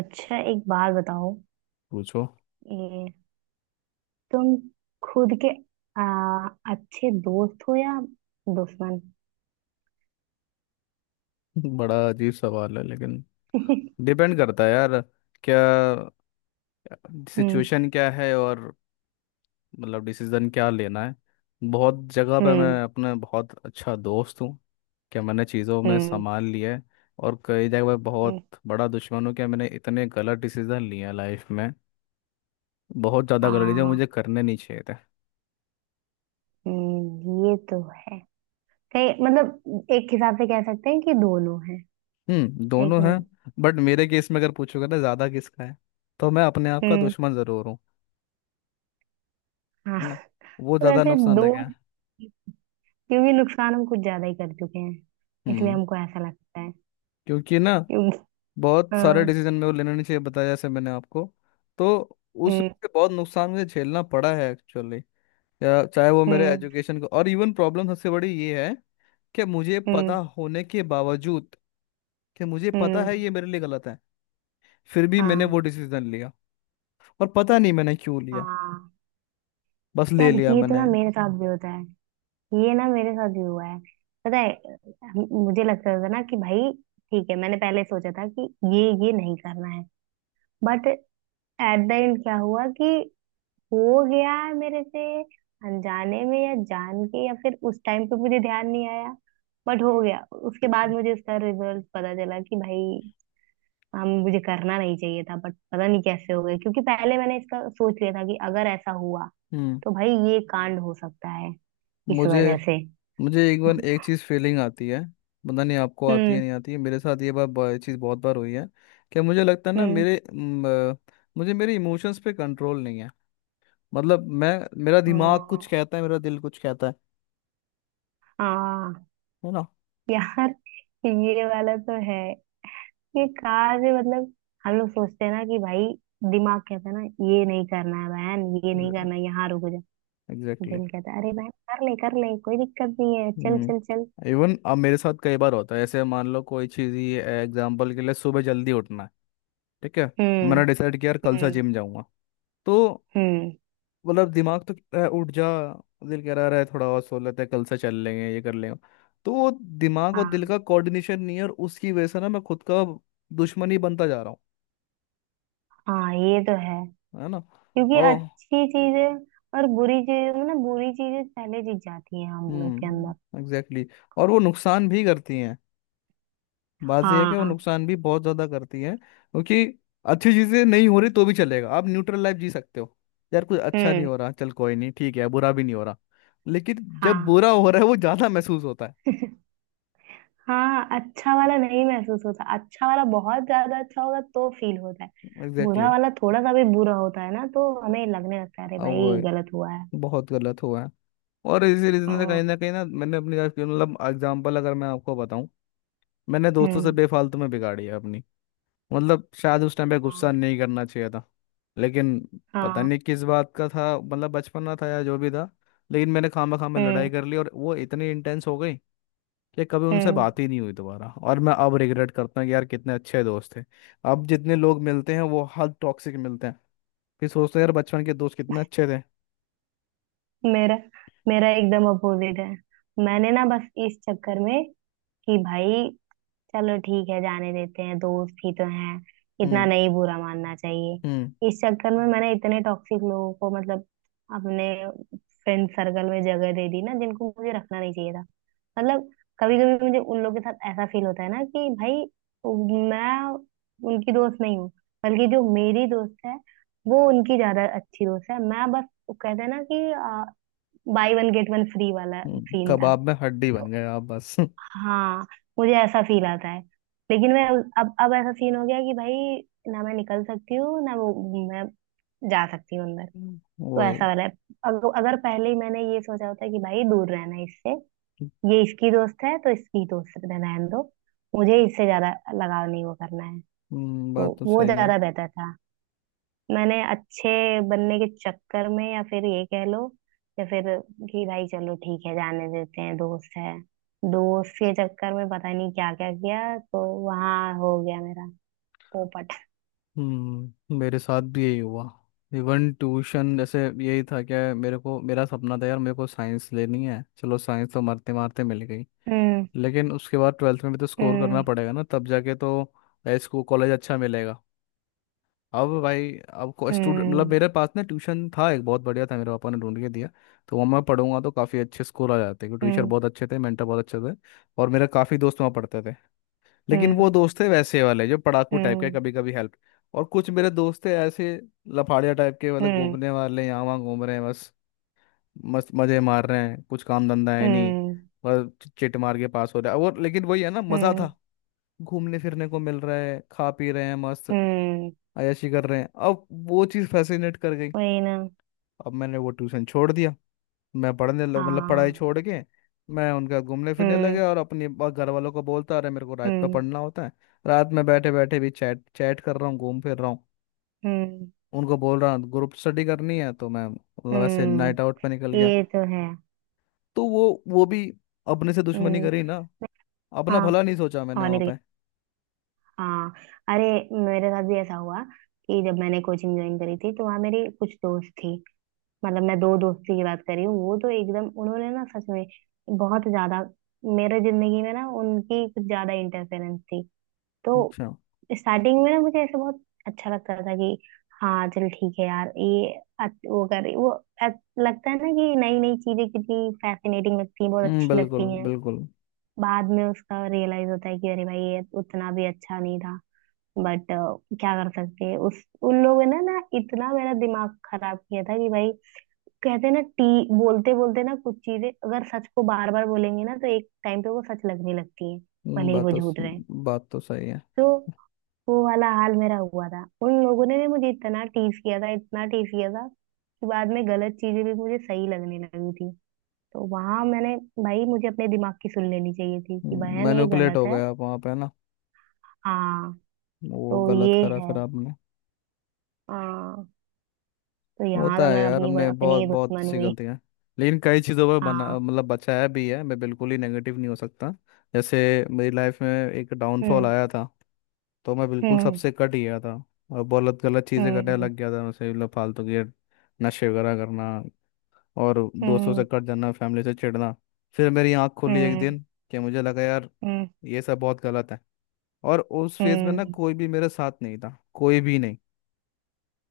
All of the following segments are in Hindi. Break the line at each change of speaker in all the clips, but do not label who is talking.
अच्छा, एक बात बताओ।
पूछो।
ये तुम खुद के अच्छे दोस्त हो या दुश्मन?
बड़ा अजीब सवाल है, लेकिन डिपेंड करता है यार। क्या
हम्म।
सिचुएशन क्या है? और मतलब डिसीजन क्या लेना है। बहुत जगह पे
हम्म।
मैं अपने बहुत अच्छा दोस्त हूँ, क्या मैंने चीज़ों में
हम्म।
संभाल लिया है। और कई जगह पे बहुत
हम्म,
बड़ा दुश्मन हूँ, क्या मैंने इतने गलत डिसीजन लिए हैं लाइफ में। बहुत ज़्यादा
आ,
गलत डिसीजन मुझे करने नहीं चाहिए थे।
ये तो है। कहीं मतलब एक हिसाब से कह सकते हैं कि दोनों हैं।
हम्म,
है
दोनों
कि
हैं।
नहीं?
बट मेरे केस में अगर पूछोगे ना ज़्यादा किसका है, तो मैं अपने आप का
हम्म।
दुश्मन ज़रूर हूँ।
हाँ।
है ना। वो
तो
ज़्यादा
वैसे
नुकसानदायक है।
दोस्त, क्योंकि नुकसान हम कुछ ज्यादा ही कर चुके हैं, इसलिए
हम्म,
हमको ऐसा लगता है।
क्योंकि ना
क्योंकि
बहुत सारे
हाँ।
डिसीजन में वो लेना नहीं चाहिए, बताया जैसे मैंने आपको। तो
हम्म।
उससे बहुत नुकसान मुझे झेलना पड़ा है एक्चुअली। या चाहे वो मेरे
हम्म।
एजुकेशन को, और इवन प्रॉब्लम सबसे बड़ी ये है कि मुझे पता
हम्म।
होने के बावजूद, कि मुझे पता
हम्म।
है ये मेरे लिए गलत है, फिर भी मैंने
हाँ।
वो डिसीजन लिया। और पता नहीं मैंने क्यों लिया,
हाँ,
बस ले
यार,
लिया
ये तो ना
मैंने।
मेरे साथ भी होता है। ये ना मेरे साथ भी हुआ है। पता है, मुझे लगता था ना कि भाई ठीक है, मैंने पहले सोचा था कि ये नहीं करना है। बट एट द एंड क्या हुआ कि हो गया है मेरे से, अनजाने में या जान के, या फिर उस टाइम पे मुझे ध्यान नहीं आया। बट हो गया। उसके बाद मुझे इसका रिजल्ट पता चला कि भाई हम मुझे करना नहीं चाहिए था, बट पता नहीं कैसे हो गया, क्योंकि पहले मैंने इसका सोच लिया था कि अगर ऐसा हुआ
हम्म।
तो भाई ये कांड हो सकता है, इस
मुझे
वजह से।
मुझे एक बार एक चीज़ फीलिंग आती है। पता नहीं आपको आती है
हम्म।
नहीं आती है, मेरे साथ ये बार बार चीज़ बहुत बार हुई है। कि मुझे लगता है ना,
हम्म।
मेरे अ, मुझे मेरे इमोशंस पे कंट्रोल नहीं है। मतलब मैं, मेरा दिमाग
हाँ।
कुछ कहता है मेरा दिल कुछ कहता है।
हाँ,
है ना।
यार, ये वाला तो है। ये कार से मतलब हम लोग सोचते हैं ना कि भाई दिमाग कहता है ना, ये नहीं करना है बहन, ये नहीं करना है, यहाँ रुक जा।
एग्जैक्टली।
दिल कहता है, अरे बहन कर ले कर ले, कोई दिक्कत नहीं है, चल चल चल।
हम्म, इवन अब मेरे साथ कई बार होता है, ऐसे मान लो कोई चीज़ ही, एग्जाम्पल के लिए सुबह जल्दी उठना है, ठीक है।
हम्म।
मैंने डिसाइड किया यार कल से
हम्म।
जिम जाऊंगा, तो
हम्म।
मतलब दिमाग तो कह रहा है उठ जा, दिल कह रहा है थोड़ा और सो लेते हैं, कल से चल लेंगे, ये कर लेंगे। तो वो दिमाग और दिल
हाँ।
का कोऑर्डिनेशन नहीं है, और उसकी वजह से ना मैं खुद का दुश्मन ही बनता जा रहा हूँ।
हाँ, ये तो है।
है ना।
क्योंकि
और
अच्छी चीजें और बुरी चीजें, मतलब बुरी चीजें पहले जीत जाती हैं हम लोग के अंदर।
हम्म, एग्जैक्टली exactly। और वो नुकसान भी करती हैं। बात ये है कि वो
हाँ।
नुकसान भी बहुत ज़्यादा करती हैं, क्योंकि अच्छी चीज़ें नहीं हो रही तो भी चलेगा, आप न्यूट्रल लाइफ जी सकते हो। यार कुछ अच्छा नहीं
हम्म।
हो रहा, चल कोई नहीं, ठीक है, बुरा भी नहीं हो रहा। लेकिन जब
हाँ।
बुरा हो रहा है वो ज़्यादा महसूस होता है।
हाँ, अच्छा वाला नहीं महसूस होता, अच्छा वाला बहुत ज्यादा अच्छा होगा तो फील होता है। बुरा वाला थोड़ा सा भी बुरा होता है ना, तो हमें लगने लगता है अरे भाई
एग्जैक्टली,
गलत हुआ है।
बहुत गलत हुआ है। और इसी रीजन से
हाँ।
कहीं ना मैंने अपनी लाइफ की, मतलब एग्जांपल अगर मैं आपको बताऊं, मैंने दोस्तों से
हम्म।
बेफालतू में बिगाड़ी है अपनी। मतलब शायद उस टाइम पे गुस्सा
हाँ।
नहीं करना चाहिए था, लेकिन पता
हाँ।
नहीं किस बात का था, मतलब बचपना था या जो भी था। लेकिन मैंने खामा खामा लड़ाई
हम्म।
कर ली, और वो इतनी इंटेंस हो गई कि कभी उनसे
हम्म।
बात ही नहीं हुई दोबारा। और मैं अब रिग्रेट करता हूँ कि यार कितने अच्छे दोस्त थे। अब जितने लोग मिलते हैं वो हद टॉक्सिक मिलते हैं। फिर सोचते हैं यार बचपन के दोस्त कितने अच्छे थे।
मेरा, मेरा एकदम अपोजिट है। मैंने ना बस इस चक्कर में कि भाई चलो ठीक है जाने देते हैं, दोस्त ही तो हैं, इतना
हम्म,
नहीं बुरा मानना
हम्म।
चाहिए। इस चक्कर में मैंने इतने टॉक्सिक लोगों को मतलब अपने फ्रेंड सर्कल में जगह दे दी ना, जिनको मुझे रखना नहीं चाहिए था। मतलब कभी कभी मुझे उन लोगों के साथ ऐसा फील होता है ना कि भाई मैं उनकी दोस्त नहीं हूँ, बल्कि जो मेरी दोस्त है वो उनकी ज्यादा अच्छी दोस्त है, मैं बस वो कहते हैं ना कि buy one get one free वाला सीन था।
कबाब में हड्डी बन
तो
गए आप बस।
हाँ, मुझे ऐसा फील आता है। लेकिन मैं अब ऐसा सीन हो गया कि भाई ना मैं निकल सकती हूँ ना वो, मैं जा सकती हूँ अंदर।
हम्म।
तो
वही।
ऐसा वाला है। अगर अगर पहले ही मैंने ये सोचा होता कि भाई दूर रहना है इससे, ये इसकी दोस्त है तो इसकी दोस्त रहना है दो, मुझे इससे ज्यादा लगाव नहीं वो करना है, तो
बात तो
वो
सही है।
ज्यादा बेहतर था। मैंने अच्छे बनने के चक्कर में, या फिर ये कह लो, या फिर कि भाई चलो ठीक है जाने देते हैं दोस्त है, दोस्त के चक्कर में पता नहीं क्या क्या किया, तो वहां हो गया मेरा पोपट।
हम्म, मेरे साथ भी यही हुआ। इवन ट्यूशन जैसे यही था क्या। मेरे को मेरा सपना था यार, मेरे को साइंस लेनी है, चलो साइंस तो मारते मारते मिल गई।
हम्म।
लेकिन उसके बाद 12वीं में भी तो स्कोर करना
हम्म।
पड़ेगा ना, तब जाके तो इसको कॉलेज अच्छा मिलेगा। अब भाई अब को स्टूडेंट, मतलब
हम्म।
मेरे पास ना ट्यूशन था एक, बहुत बढ़िया था, मेरे पापा ने ढूंढ के दिया। तो वहाँ मैं पढ़ूंगा तो काफ़ी अच्छे स्कोर आ जाते, क्योंकि टीचर
हम्म।
बहुत अच्छे थे, मेंटर बहुत अच्छे थे। और मेरे काफ़ी दोस्त वहाँ पढ़ते थे। लेकिन वो
हम्म।
दोस्त थे वैसे वाले जो पढ़ाकू टाइप के,
हम्म।
कभी कभी हेल्प। और कुछ मेरे दोस्त थे ऐसे लफाड़िया टाइप के वाले,
हम्म।
घूमने वाले, यहाँ वहाँ घूम रहे हैं बस, मस्त मज़े मार रहे हैं, कुछ काम धंधा है नहीं,
हम्म।
बस चिट मार के पास हो रहा है। और लेकिन वही है ना, मज़ा
हम्म।
था, घूमने फिरने को मिल रहा है, खा पी रहे हैं, मस्त
हम्म,
अय्याशी कर रहे हैं। अब वो चीज़ फैसिनेट कर गई।
वही ना।
अब मैंने वो ट्यूशन छोड़ दिया, मैं पढ़ने लग मतलब पढ़ाई
हाँ।
छोड़ के मैं उनका घूमने फिरने लगे।
हम्म।
और अपने घर वालों को बोलता अरे मेरे को रात में
हम्म।
पढ़ना होता है। रात में बैठे बैठे भी चैट चैट कर रहा हूँ, घूम फिर रहा हूँ।
हम्म।
उनको बोल रहा हूँ ग्रुप स्टडी करनी है, तो मैं मतलब ऐसे
हम्म।
नाइट आउट पे निकल गया।
ये तो है।
तो वो भी, अपने से दुश्मनी
हम्म।
करी ना, अपना
हाँ।
भला नहीं सोचा मैंने
और नहीं
वहाँ
तो
पे।
क्या? हाँ, अरे, मेरे साथ भी ऐसा हुआ कि जब मैंने कोचिंग ज्वाइन करी थी तो वहाँ मेरी कुछ दोस्त थी। मतलब मैं दो दोस्ती की बात कर रही हूँ। वो तो एकदम उन्होंने ना सच में बहुत ज्यादा मेरे जिंदगी में ना उनकी कुछ ज्यादा इंटरफेरेंस थी। तो
अच्छा।
स्टार्टिंग में ना मुझे ऐसा बहुत अच्छा लगता था कि हाँ चल ठीक है यार, ये वो कर रही, वो लगता है ना कि नई नई चीजें कितनी फैसिनेटिंग लगती हैं, बहुत
हम्म,
अच्छी लगती
बिल्कुल
हैं।
बिल्कुल।
बाद में उसका रियलाइज होता है कि अरे भाई ये उतना भी अच्छा नहीं था। बट क्या कर सकते हैं, उस उन लोगों ने ना इतना मेरा दिमाग खराब किया था कि भाई, कहते हैं ना, टी बोलते बोलते ना, कुछ चीजें अगर सच को बार बार बोलेंगे ना तो एक टाइम पे वो सच लगने लगती है,
हम्म,
भले ही
बात
वो
तो
झूठ रहे।
बात तो सही है।
तो वो वाला हाल मेरा हुआ था, उन लोगों ने भी मुझे इतना टीज किया था, इतना टीज किया था कि बाद में गलत चीजें भी मुझे सही लगने लगी थी। तो वहां मैंने, भाई मुझे अपने दिमाग की सुन लेनी चाहिए थी कि बहन ये
मैनिपुलेट हो
गलत है।
गया आप वहाँ पे ना,
हाँ।
वो
तो
गलत
ये
करा
है।
फिर आपने।
हाँ, तो यहाँ तो
होता है
मैं
यार,
अपनी
हमने
अपनी
बहुत
ही
बहुत
दुश्मन
सी
हुई।
गलतियां। लेकिन कई चीज़ों पर
हाँ।
बना मतलब बचाया भी है, मैं बिल्कुल ही नेगेटिव नहीं हो सकता। जैसे मेरी लाइफ में एक डाउनफॉल
हम्म।
आया था, तो मैं बिल्कुल
हम्म।
सबसे कट गया था, और बहुत गलत चीज़ें करने
हम्म।
लग गया था, जैसे मतलब फालतू के नशे वगैरह करना, और दोस्तों से
हम्म।
कट जाना, फैमिली से चिढ़ना। फिर मेरी आँख खुली एक
हम्म।
दिन, कि मुझे लगा यार
हम्म।
ये सब बहुत गलत है। और उस फेज में ना
हम्म।
कोई भी मेरे साथ नहीं था, कोई भी नहीं।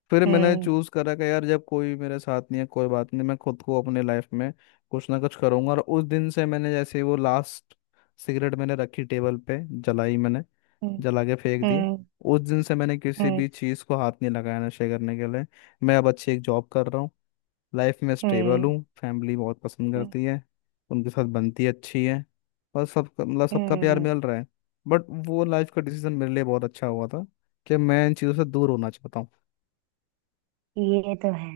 फिर मैंने
हम्म।
चूज करा कि यार जब कोई मेरे साथ नहीं है, कोई बात नहीं, मैं खुद को अपने लाइफ में कुछ ना कुछ करूंगा। और उस दिन से मैंने जैसे वो लास्ट सिगरेट मैंने रखी, टेबल पे जलाई मैंने,
हम्म।
जला के फेंक दी।
हम्म।
उस दिन से मैंने किसी भी चीज़ को हाथ नहीं लगाया नशे करने के लिए। मैं अब अच्छी एक जॉब कर रहा हूँ, लाइफ में स्टेबल
हम्म।
हूँ, फैमिली बहुत पसंद
हम्म।
करती है, उनके साथ बनती अच्छी है, और सबका मतलब सबका प्यार
हम्म,
मिल रहा है। बट वो लाइफ का डिसीजन मेरे लिए बहुत अच्छा हुआ था, कि मैं इन चीज़ों से दूर होना चाहता
ये तो है।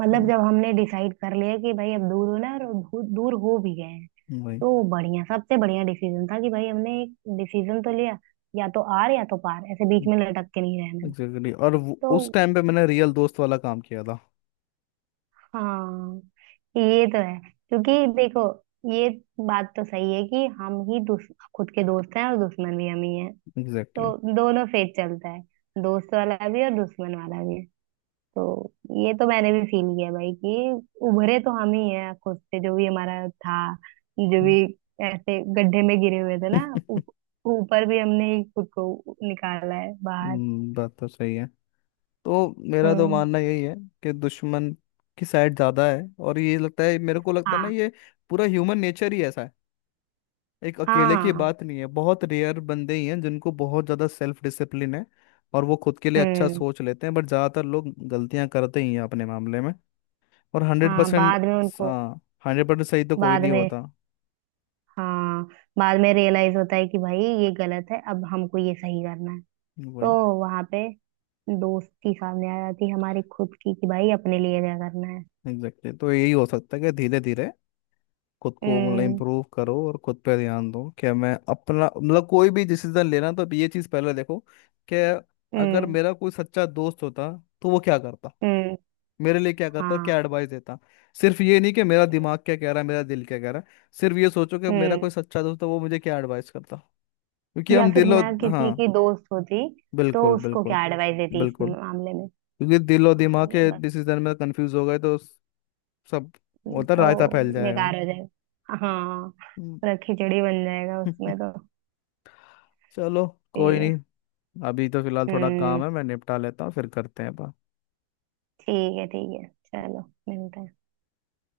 मतलब
हूँ।
जब हमने डिसाइड कर लिया कि भाई अब दूर होना है, और दूर दूर हो भी गए हैं,
वही
तो वो बढ़िया, सबसे बढ़िया डिसीजन था कि भाई हमने एक डिसीजन तो लिया। या तो आर या तो पार, ऐसे बीच में लटक के नहीं रहना है।
एग्जैक्टली। और उस
तो
टाइम पे मैंने रियल दोस्त वाला काम किया था।
हाँ, ये तो है। क्योंकि देखो, ये बात तो सही है कि हम ही खुद के दोस्त हैं और दुश्मन भी हम ही हैं।
एग्जैक्टली।
तो दोनों फेज चलता है, दोस्त वाला भी और दुश्मन वाला भी। तो ये तो मैंने भी फील किया भाई कि उभरे तो हम ही हैं खुद से, जो भी हमारा था, जो भी ऐसे गड्ढे में गिरे हुए थे ना, ऊप- ऊपर भी हमने ही खुद को निकाला है बाहर।
बात तो सही है। तो मेरा तो
हम्म।
मानना यही है कि दुश्मन की साइड ज्यादा है। और ये लगता है, मेरे को लगता है ना,
हाँ।
ये पूरा ह्यूमन नेचर ही ऐसा है, एक अकेले की
हाँ।
बात नहीं है। बहुत रेयर बंदे ही हैं जिनको बहुत ज्यादा सेल्फ डिसिप्लिन है और वो खुद के लिए अच्छा
हम्म।
सोच लेते हैं। बट ज्यादातर लोग गलतियां करते ही हैं अपने मामले में। और हंड्रेड
हाँ,
परसेंट
बाद में उनको।
हाँ, 100% सही तो कोई
बाद
नहीं
में,
होता।
हाँ, बाद में रियलाइज होता है कि भाई ये गलत है, अब हमको ये सही करना है। तो
वही
वहां पे दोस्ती सामने आ जाती है हमारी खुद की, कि भाई अपने लिए क्या करना है।
Exactly exactly। तो यही हो सकता है कि धीरे धीरे खुद को मतलब
हम्म।
इम्प्रूव करो और खुद पे ध्यान दो, कि मैं अपना मतलब कोई भी डिसीजन लेना तो अब ये चीज़ पहले देखो, कि अगर
हम्म।
मेरा कोई सच्चा दोस्त होता तो वो क्या करता,
हम्म।
मेरे लिए क्या करता, क्या
हाँ।
एडवाइस देता। सिर्फ ये नहीं कि मेरा दिमाग क्या कह रहा है, मेरा दिल क्या कह रहा है, सिर्फ ये सोचो कि मेरा
हम्म।
कोई सच्चा दोस्त है, वो मुझे क्या एडवाइस करता। क्योंकि
या
हम
फिर
दिलो,
मैं किसी
हाँ,
की दोस्त होती तो
बिल्कुल
उसको
बिल्कुल
क्या एडवाइस देती इस
बिल्कुल
मामले में।
क्योंकि दिलो
हाँ,
दिमाग
ये
के
बस।
डिसीजन में कंफ्यूज हो गए तो सब होता है,
तो
रायता फैल जाएगा।
बेकार हो जाएगा, हाँ,
हम्म।
पूरा खिचड़ी बन जाएगा उसमें तो।
चलो,
ठीक
कोई
है।
नहीं। अभी तो फिलहाल थोड़ा काम
हम्म।
है, मैं निपटा लेता हूँ, फिर करते हैं बात।
ठीक है, ठीक है, चलो, मिलते हैं।